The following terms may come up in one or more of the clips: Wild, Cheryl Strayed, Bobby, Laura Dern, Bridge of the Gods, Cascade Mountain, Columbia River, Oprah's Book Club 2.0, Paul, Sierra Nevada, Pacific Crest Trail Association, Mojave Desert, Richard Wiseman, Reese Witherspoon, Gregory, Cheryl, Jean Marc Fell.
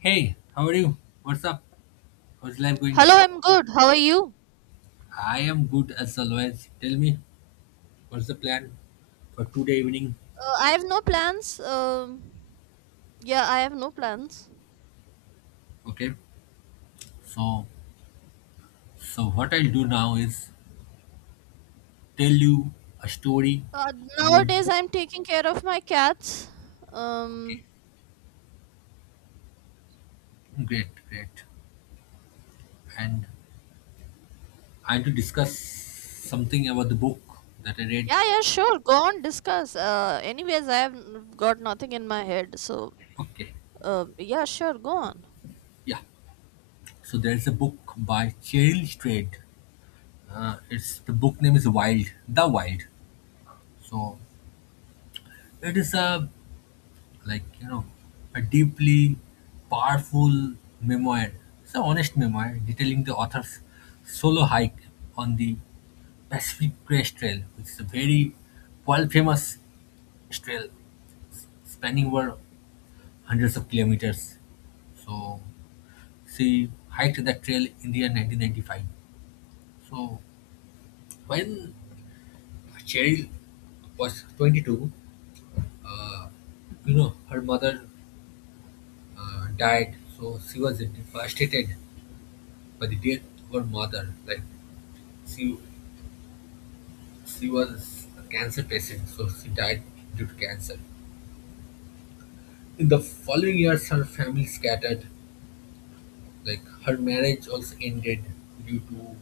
Hey, how are you? What's up? How's life going? Hello, I'm good. How are you? I am good as always. Tell me, what's the plan for today evening? I have no plans. Yeah, I have no plans. Okay. So, so, what I'll do now is tell you a story Uh, about Nowadays, the. I'm taking care of my cats. Okay, Um, great, great. And I want to discuss something about the book that I read. yeah, yeah, sure. Go on, discuss. Anyways, I got nothing in my head. So, Okay, yeah, sure. Go on. yeah. So there's a book by Cheryl Strayed. It's The book name is Wild, The Wild. So it is a like you know a deeply powerful memoir. It's an honest memoir detailing the author's solo hike on the Pacific Crest Trail, which is a very world famous trail spanning over hundreds of kilometers. So she hiked that trail in the year 1995. So when Cheryl was 22, uh, her mother died, so she was devastated. But the death of her mother, like, she she was a cancer patient, so she died due to cancer. In the following years, her family scattered. Like, her marriage also ended due to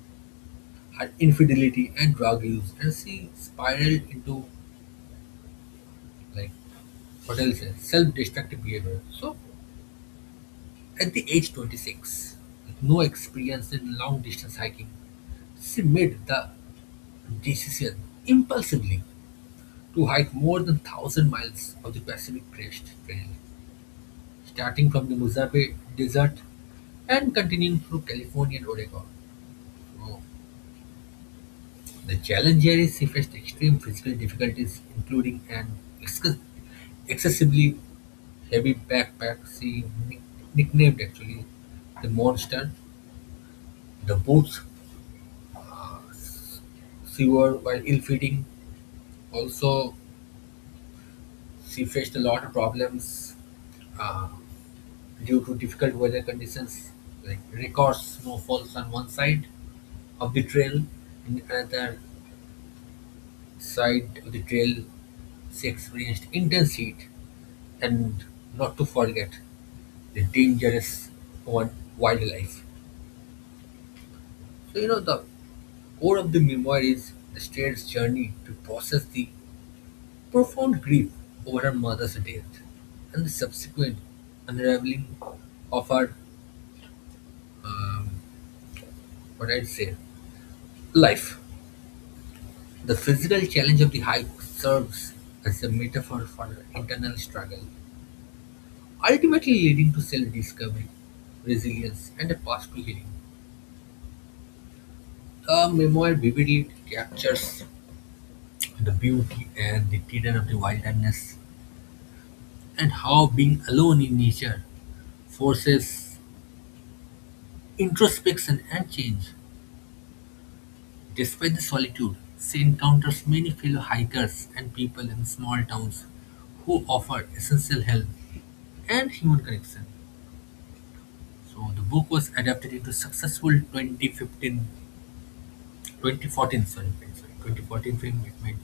her infidelity and drug use, and she spiraled into, like, what else, self-destructive behavior. So, at the age 26, with no experience in long-distance hiking, she made the decision impulsively to hike more than 1,000 miles of the Pacific Crest Trail, starting from the Mojave Desert and continuing through California and Oregon. So, the challenge here is she faced extreme physical difficulties, including an exc- excessively heavy backpack she nick- nicknamed actually the monster. The boots, uh, she wore, while ill-fitting, also, she faced a lot of problems uh, due to difficult weather conditions, like record snowfalls on one side of the trail, and another side of the trail, she experienced intense heat, and not to forget the dangerous one wildlife. So the core of the memoir is the strange journey to process the profound grief over her mother's death and the subsequent unraveling of her, um, what I'd say, life. The physical challenge of the hike serves as a metaphor for her internal struggle, ultimately leading to self discovery, resilience, and a path to healing. The memoir vividly captures the beauty and the terror of the wilderness and how being alone in nature forces introspection and change. Despite the solitude, she encounters many fellow hikers and people in small towns who offer essential help and human connection. So the book was adapted into successful 2015 2014 sorry, sorry 2014 film. It made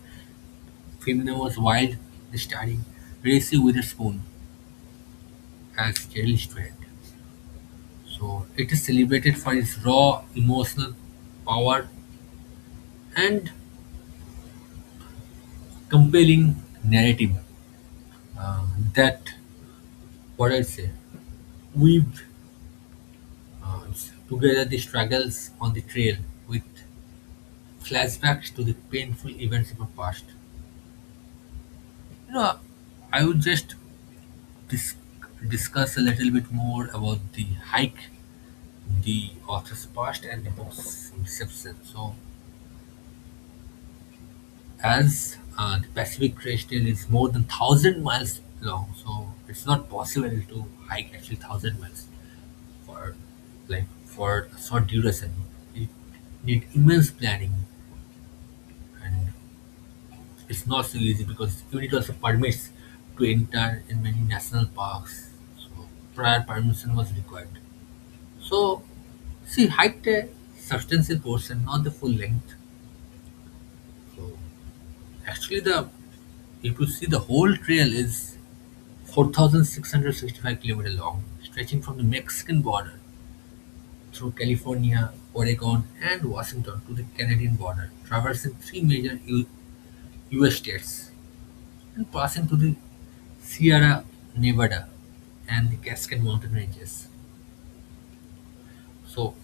Femina was Wild, starring Reese Witherspoon as Cheryl Strand. So it is celebrated for its raw emotional power and compelling narrative, uh, that, what I say, weaved together the struggles on the trail with flashbacks to the painful events of our past. You know, I would just dis- discuss a little bit more about the hike, the author's past, and the book's inception. So, as the Pacific Crest Trail is more than 1,000 miles long, so it's not possible to hike actually 1,000 miles for for a short duration. It need immense planning, and it's not so easy because you need also permits to enter in many national parks. So prior permission was required. So she hiked a substantial portion, not the full length. So actually, the if you see, the whole trail is 4,665 kilometer long, stretching from the Mexican border through California, Oregon, and Washington to the Canadian border, traversing three major U.S. states, and passing through the Sierra Nevada and the Cascade Mountain ranges. So,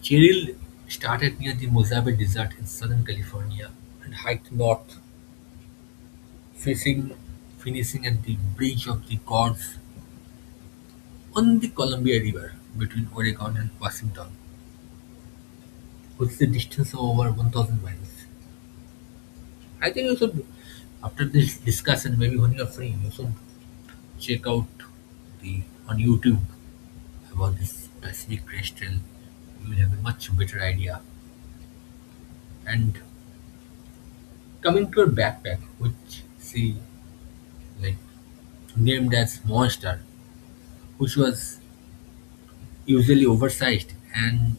Cheryl started near the Mojave Desert in Southern California and hiked north, facing, finishing at the Bridge of the Gods on the Columbia River between Oregon and Washington, which is a distance of over 1,000 miles. I think you should, after this discussion, maybe when you're free, you should check out the on YouTube about this specific question; you will have a much better idea. And coming to your backpack, which she, like, named as Monster, which was usually oversized and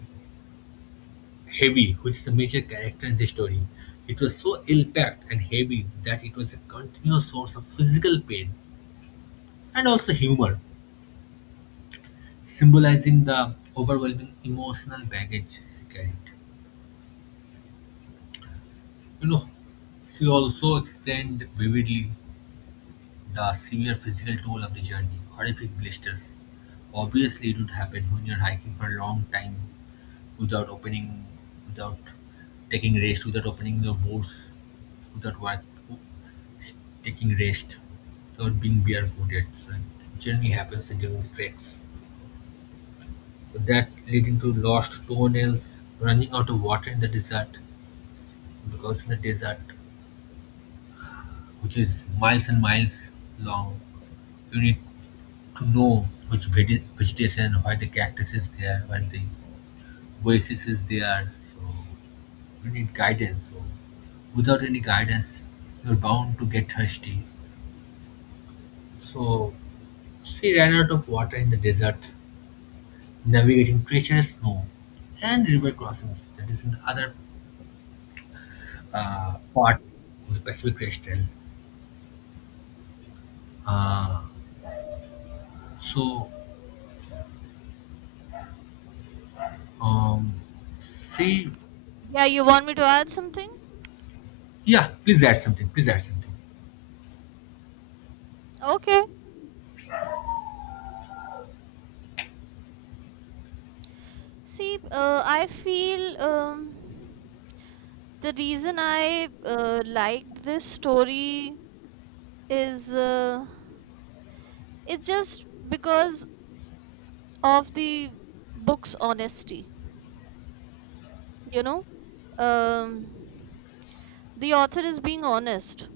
heavy, which is a major character in the story. It was so ill-packed and heavy that it was a continuous source of physical pain and also humor, symbolizing the overwhelming emotional baggage she carried. You know, she also explained vividly the severe physical toll of the journey, horrific blisters. Obviously, it would happen when you're hiking for a long time without opening, without taking rest, without opening your boots, without what, taking rest, without being barefooted. So it generally happens during the treks. So that leading to lost toenails, running out of water in the desert, because in the desert, which is miles and miles long, you need to know which vegetation, why the cactus is there, why the oasis is there. So you need guidance. So without any guidance, you're bound to get thirsty. So she ran out of water in the desert, navigating treacherous snow and river crossings. That is another, part of the Pacific Crest Trail. Uh, so um, she Yeah, you want me to add something? yeah, please add something. Please add something. Okay. See, I feel the reason I liked this story is it's just because of the book's honesty. You know, um, the author is being honest.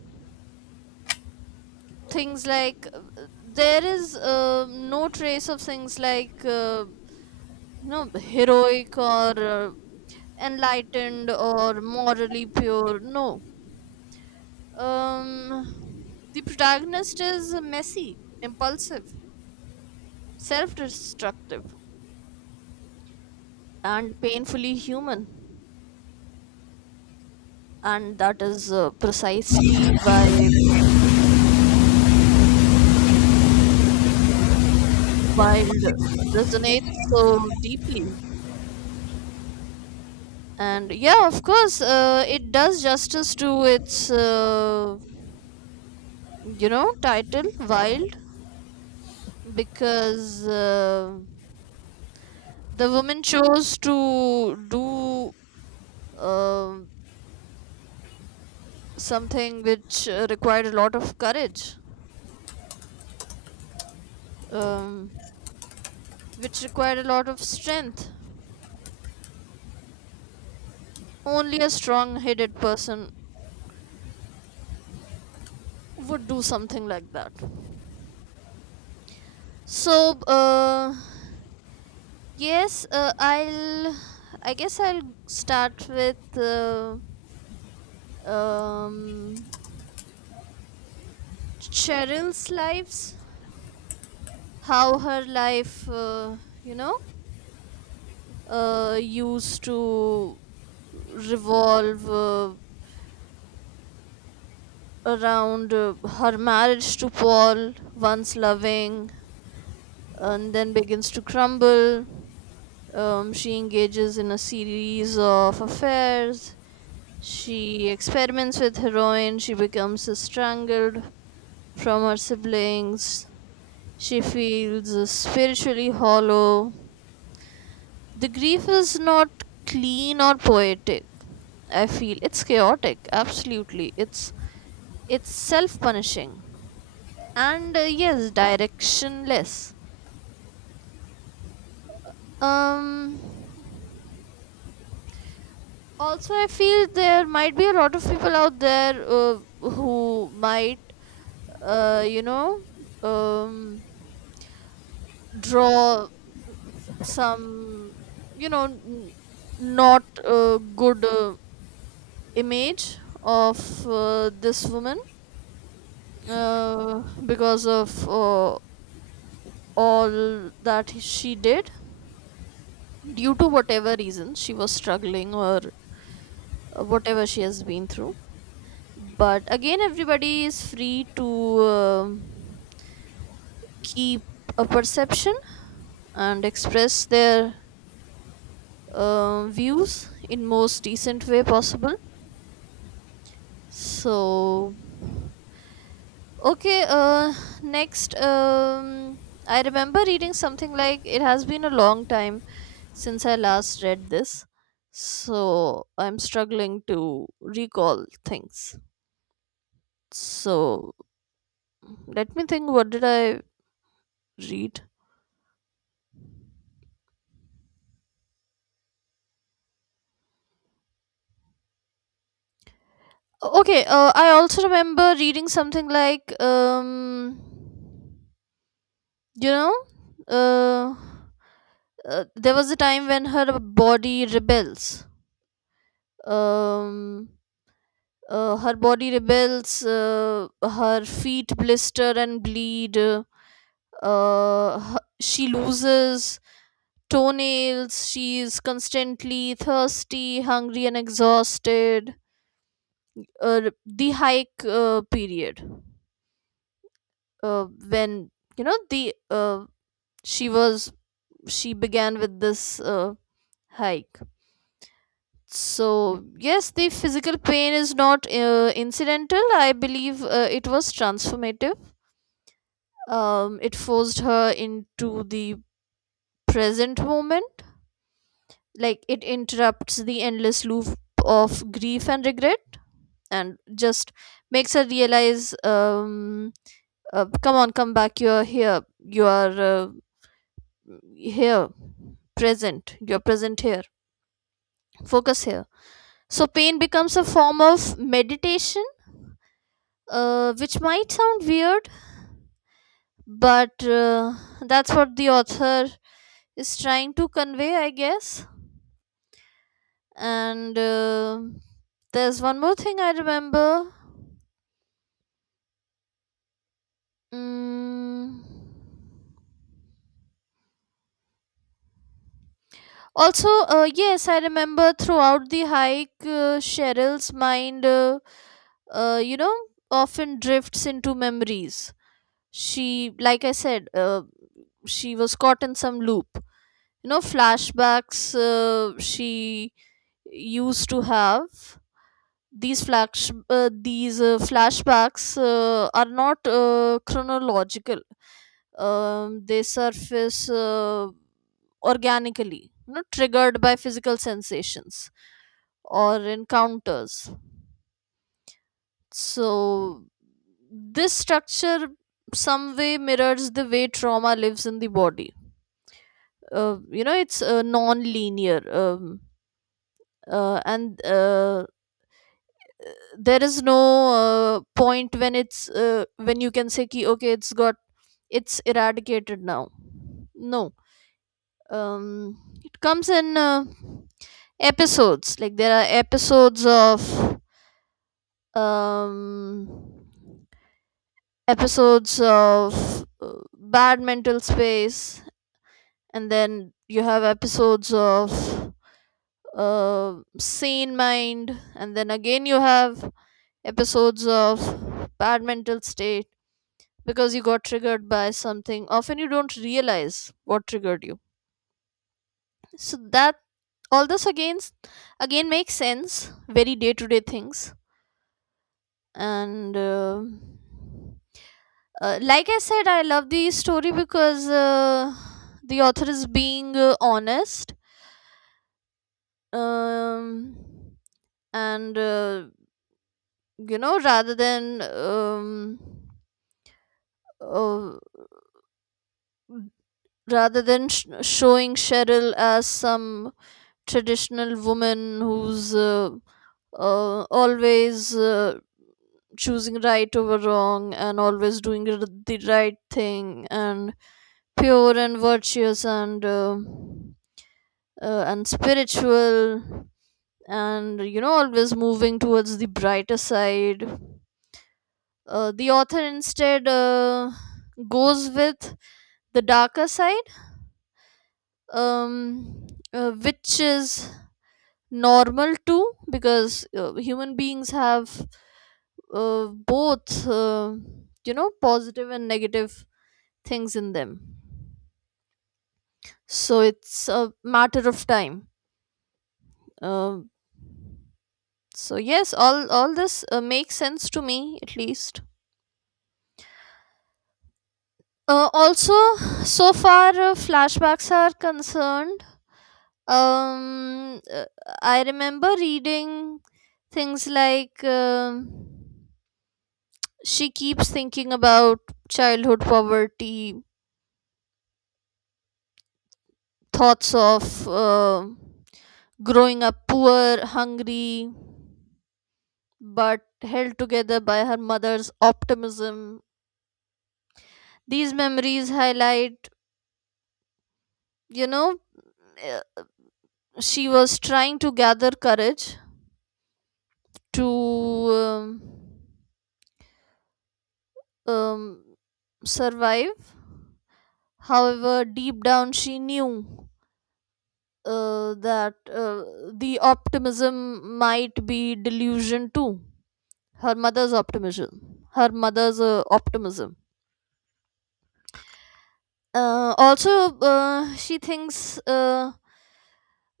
Things like there is no trace of things like no heroic or enlightened or morally pure. No, um, the protagonist is messy, impulsive, self-destructive, and painfully human. And that is precisely why wild resonates so deeply, and yeah, of course, it does justice to its title wild because the woman chose to do um something which required a lot of courage, um, which required a lot of strength. Only a strong headed person would do something like that. so uh Yes, uh, I'll. I guess I'll start with um, Cheryl's lives. How her life, you know, used to revolve around her marriage to Paul, once loving, and then begins to crumble. She engages in a series of affairs. She experiments with heroin. She becomes strangled from her siblings. She feels spiritually hollow. The grief is not clean or poetic. I feel it's chaotic. Absolutely, it's self-punishing and yes, directionless. Um, also, I feel there might be a lot of people out there who might, uh, you know um, draw some, you know n- not a good image of, this woman, uh, because of all that she did due to whatever reason she was struggling or whatever she has been through. But again, everybody is free to um keep a perception and express their views in most decent way possible. So, okay, next, I remember reading something like it has been a long time since I last read this, so I'm struggling to recall things. So let me think, what did I read? Okay, I also remember reading something like, you know, uh, there was a time when her body rebels. Um, her body rebels, her feet blister and bleed. She loses toenails. She is constantly thirsty, hungry, and exhausted. The hike period. Uh, when, you know the she was she began with this hike, so yes, the physical pain is not incidental, I believe it was transformative. Um, it forced her into the present moment, like it interrupts the endless loop of grief and regret, and just makes her realize, come on, come back, you're here, you are here, present, you're present here, focus here. So pain becomes a form of meditation, which might sound weird, but that's what the author is trying to convey, I guess. And there's one more thing I remember. mm, Also, yes, I remember throughout the hike, Cheryl's mind, uh, you know, often drifts into memories. She, like I said, she was caught in some loop. You know, flashbacks she used to have. These flashbacks are not chronological. Um, they surface organically, you know, triggered by physical sensations or encounters. So this structure some way mirrors the way trauma lives in the body. It's non-linear, and there is no point when it's when you can say, ki, okay, it's eradicated now. No, um, it comes in episodes. Like there are um, episodes of bad mental space, and then you have episodes of sane mind, and then again you have episodes of bad mental state because you got triggered by something, often you don't realize what triggered you. So that all this, again, makes sense. Very day to day things. And like I said, I love the story because the author is being honest, um, and rather than, uh, rather than showing Cheryl as some traditional woman who's always choosing right over wrong and always doing the right thing and pure and virtuous and spiritual, and you know, always moving towards the brighter side. The author instead goes with the darker side, um, which is normal too because human beings have both, positive and negative things in them. So it's a matter of time. uh, so yes, all this makes sense to me, at least. Also, so far flashbacks are concerned, um uh, I remember reading things like, she keeps thinking about childhood poverty, thoughts of growing up poor, hungry, but held together by her mother's optimism. These memories highlight, you know, uh, she was trying to gather courage to, um, um, survive. However, deep down, she knew that the optimism might be delusion too. Her mother's optimism. Her mother's optimism. Also, she thinks, uh,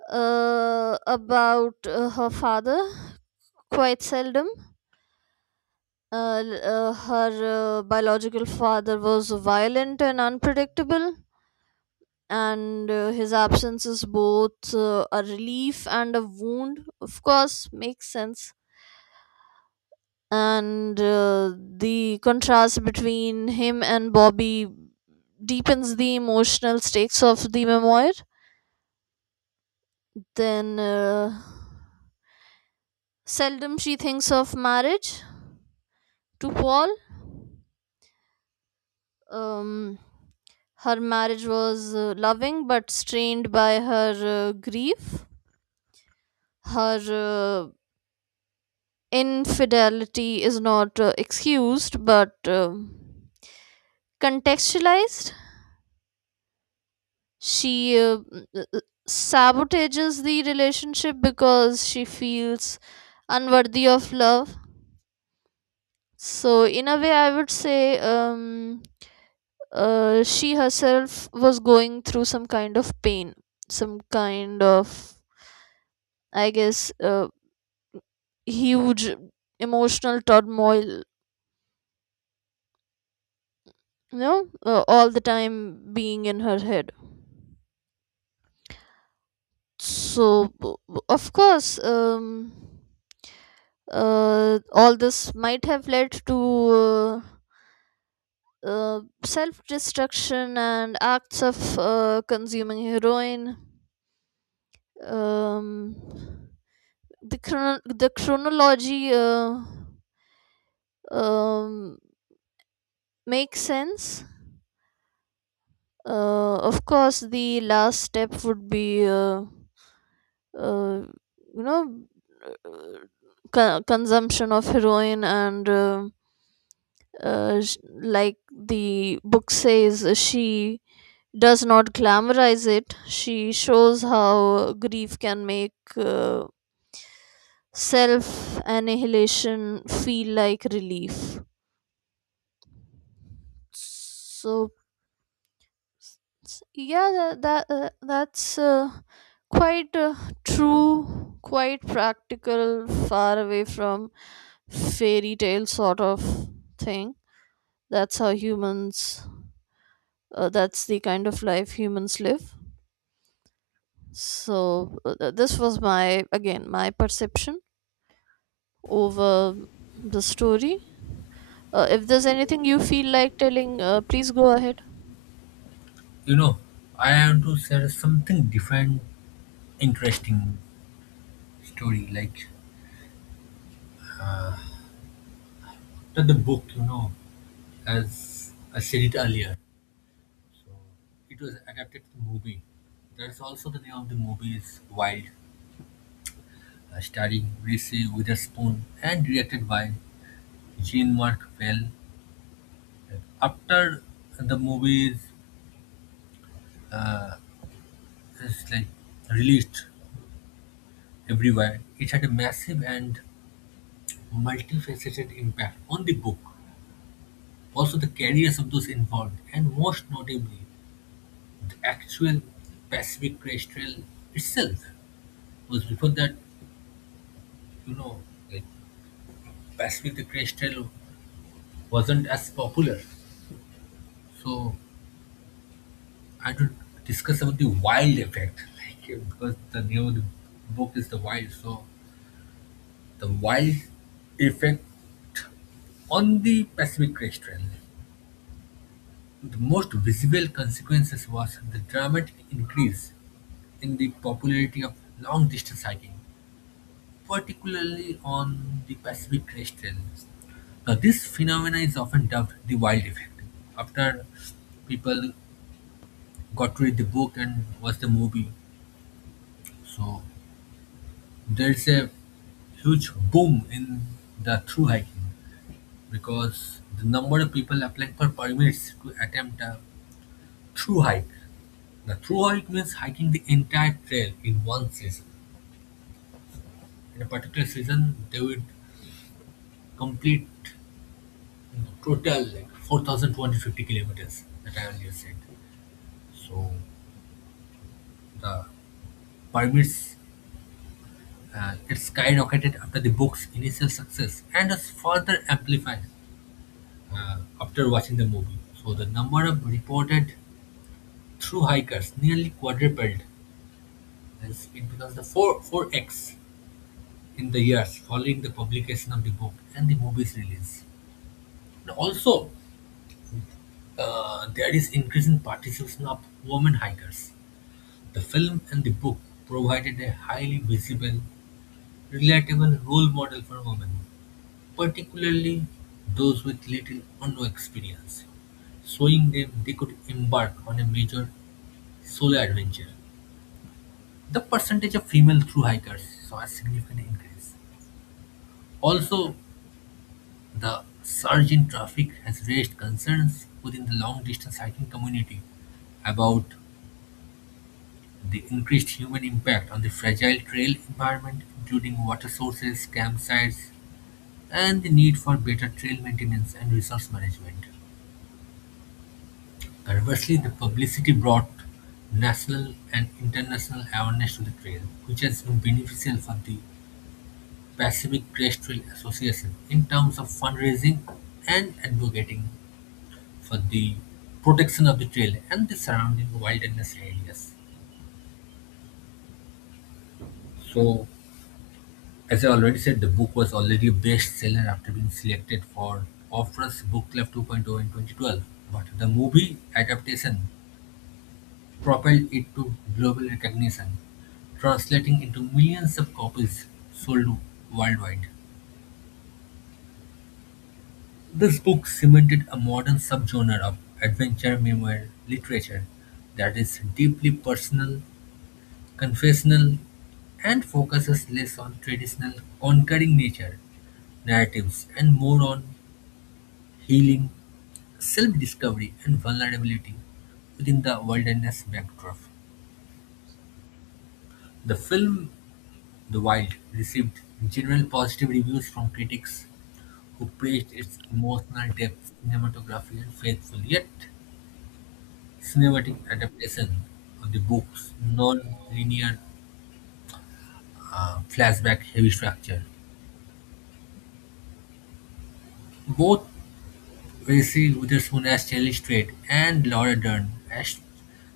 uh, about her father quite seldom. Her biological father was violent and unpredictable, and his absence is both a relief and a wound. Of course, makes sense. And the contrast between him and Bobby deepens the emotional stakes of the memoir. Then seldom she thinks of marriage to Paul. Um, her marriage was loving but strained by her grief. Her infidelity is not excused, but contextualized. She sabotages the relationship because she feels unworthy of love. So, in a way, I would say, she herself was going through some kind of pain, some kind of, I guess, huge emotional turmoil, all the time being in her head. So, of course, all this might have led to self destruction and acts of consuming heroin. Um, the chronology, um, makes sense. Of course, the last step would be, uh, you know, uh, consumption of heroin, and, like the book says, she does not glamorize it. She shows how grief can make self annihilation feel like relief. So, yeah, that's quite true, quite practical, far away from fairy tale sort of thing. That's how humans, that's the kind of life humans live. So this was my, again, my perception over the story. If there's anything you feel like telling, please go ahead. You know, I want to share something different, interesting story. Like that the book, as I said it earlier. So it was adapted to movie. There's also, the name of the movie is Wild, starring Reese Witherspoon and directed by Jean Mark Fell. After the movie is like released everywhere, it had a massive and multifaceted impact on the book, also the careers of those involved, and most notably, the actual Pacific Crest Trail itself. Was before that, you know, like, Pacific the Crest Trail wasn't as popular. So I had to discuss about the wild effect, like, because the name of the book is the wild. So the wild effect on the Pacific Crest Trail. The most visible consequences was the dramatic increase in the popularity of long distance hiking, particularly on the Pacific crest ranges. Now, this phenomena is often dubbed the wild effect. After people got to read the book and watch the movie, so there's a huge boom in the through hiking, because the number of people applying for permits to attempt a through hike. The through hike means hiking the entire trail in one season. In a particular season, they would complete. No, Total, like, 4,250 kilometers that I earlier said. So the permits, it skyrocketed after the book's initial success and was further amplified after watching the movie. So the number of reported through hikers nearly quadrupled, as it becomes the 4 4x in the years following the publication of the book and the movie's release. And also, there is increasing participation of women hikers. The film and the book provided a highly visible, relatable role model for women, particularly those with little or no experience, showing them they could embark on a major solo adventure. The percentage of female thru hikers saw a significant increase. Also, the surge in traffic has raised concerns within the long distance hiking community about the increased human impact on the fragile trail environment, including water sources, campsites, and the need for better trail maintenance and resource management. Conversely, the publicity brought national and international awareness to the trail, which has been beneficial for the Pacific Crest Trail Association in terms of fundraising and advocating for the protection of the trail and the surrounding wilderness areas. So, as I already said, the book was already a bestseller after being selected for Oprah's Book Club 2.0 in 2012, but the movie adaptation propelled it to global recognition, translating into millions of copies sold worldwide. This book cemented a modern subgenre of adventure memoir literature that is deeply personal, confessional, and focuses less on traditional conquering nature narratives and more on healing, self-discovery, and vulnerability within the wilderness backdrop. The film The Wild received general positive reviews from critics who praised its emotional depth, cinematography, and faithful yet cinematic adaptation of the book's non-linear, flashback-heavy structure. Both Reese Witherspoon as Shelley Strait and Laura Dern as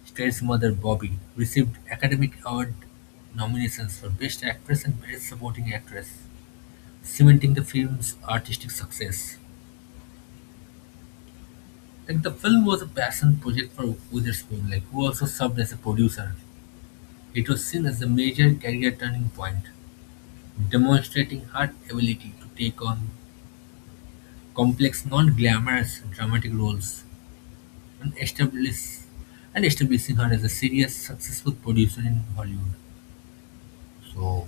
Strait's mother Bobby received Academy Award nominations for Best Actress and Best Supporting Actress, cementing the film's artistic success. Like, the film was a passion project for Witherspoon, like, who also served as a producer. It was seen as a major career turning point, demonstrating her ability to take on complex, non-glamorous dramatic roles, and establish and establishing her as a serious, successful producer in Hollywood. So,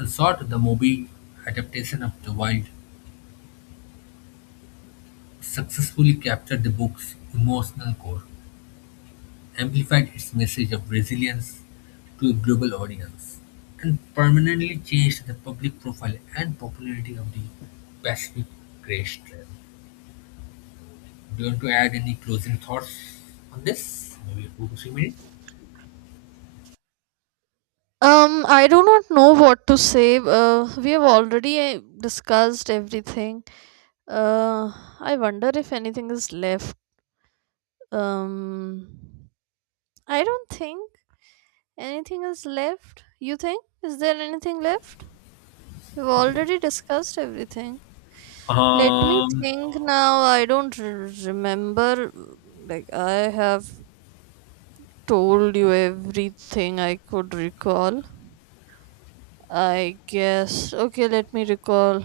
in short, the movie adaptation of The Wild successfully captured the book's emotional core, amplified its message of resilience to a global audience, and permanently changed the public profile and popularity of the Pacific Crest Trail. Do you want to add any closing thoughts on this? Maybe 2 to 3 minutes. I do not know what to say. We have already discussed everything. Uh, I wonder if anything is left. Um, I don't think anything is left. You think? Is there anything left? We've already discussed everything. Let me Um, think now. I don't remember. Like, I have told you everything I could recall, I guess. Okay, let me recall.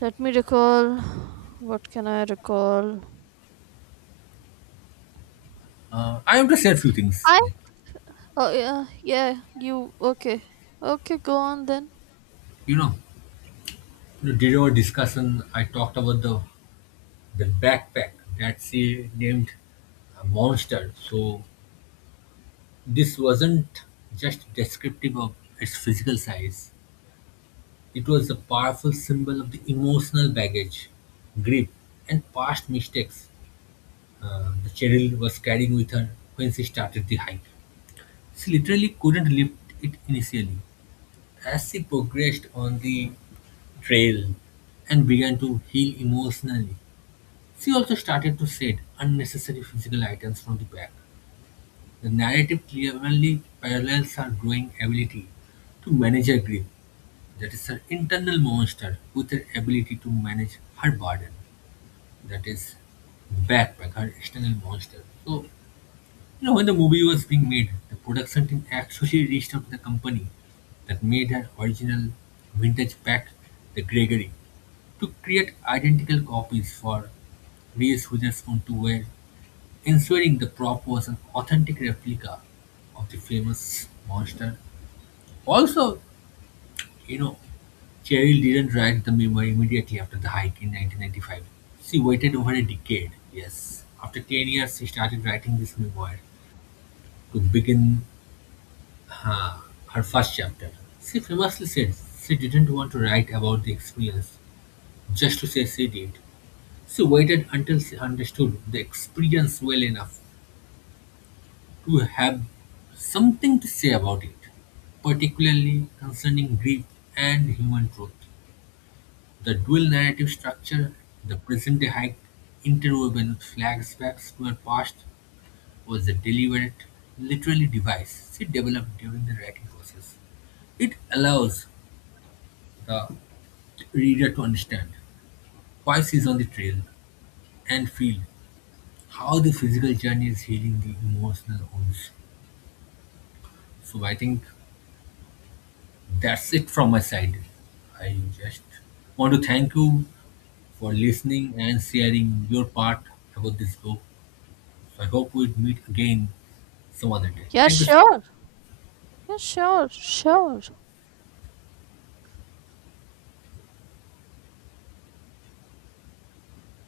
Let me recall. What can I recall? I want to say a few things. I Oh, yeah, yeah. You okay? Okay, go on then. You know, During our discussion, I talked about the backpack that she named a monster. So this wasn't just descriptive of its physical size. It was a powerful symbol of the emotional baggage, grief, and past mistakes, the Cheryl was carrying with her when she started the hike. She literally couldn't lift it initially. As she progressed on the trail and began to heal emotionally, she also started to shed unnecessary physical items from the pack. The narrative clearly parallels her growing ability to manage her grief, that is, her internal monster, with her ability to manage her burden, that is, backpack, her external monster. So, when the movie was being made, the production team actually reached out to the company that made her original vintage pack, the Gregory, to create identical copies for Reese Witherspoon to wear, ensuring the prop was an authentic replica of the famous monster. Also, you know, Cheryl didn't write the memo immediately after the hike in 1995. She waited over a decade, yes. After 10 years, she started writing this memoir to begin, uh, her first chapter. She famously said she didn't want to write about the experience just to say she did. She waited until she understood the experience well enough to have something to say about it, particularly concerning grief and human truth. The dual narrative structure, the present day hike interwoven flashbacks to her past, was a deliberate, literally device she developed during the writing process. It allows the reader to understand why she's on the trail and feel how the physical journey is healing the emotional wounds. So I think, that's it from my side. I just want to thank you for listening and sharing your part about this book. So I hope we meet again some other day. Yeah, Thank you. So sure. Yeah, sure, sure.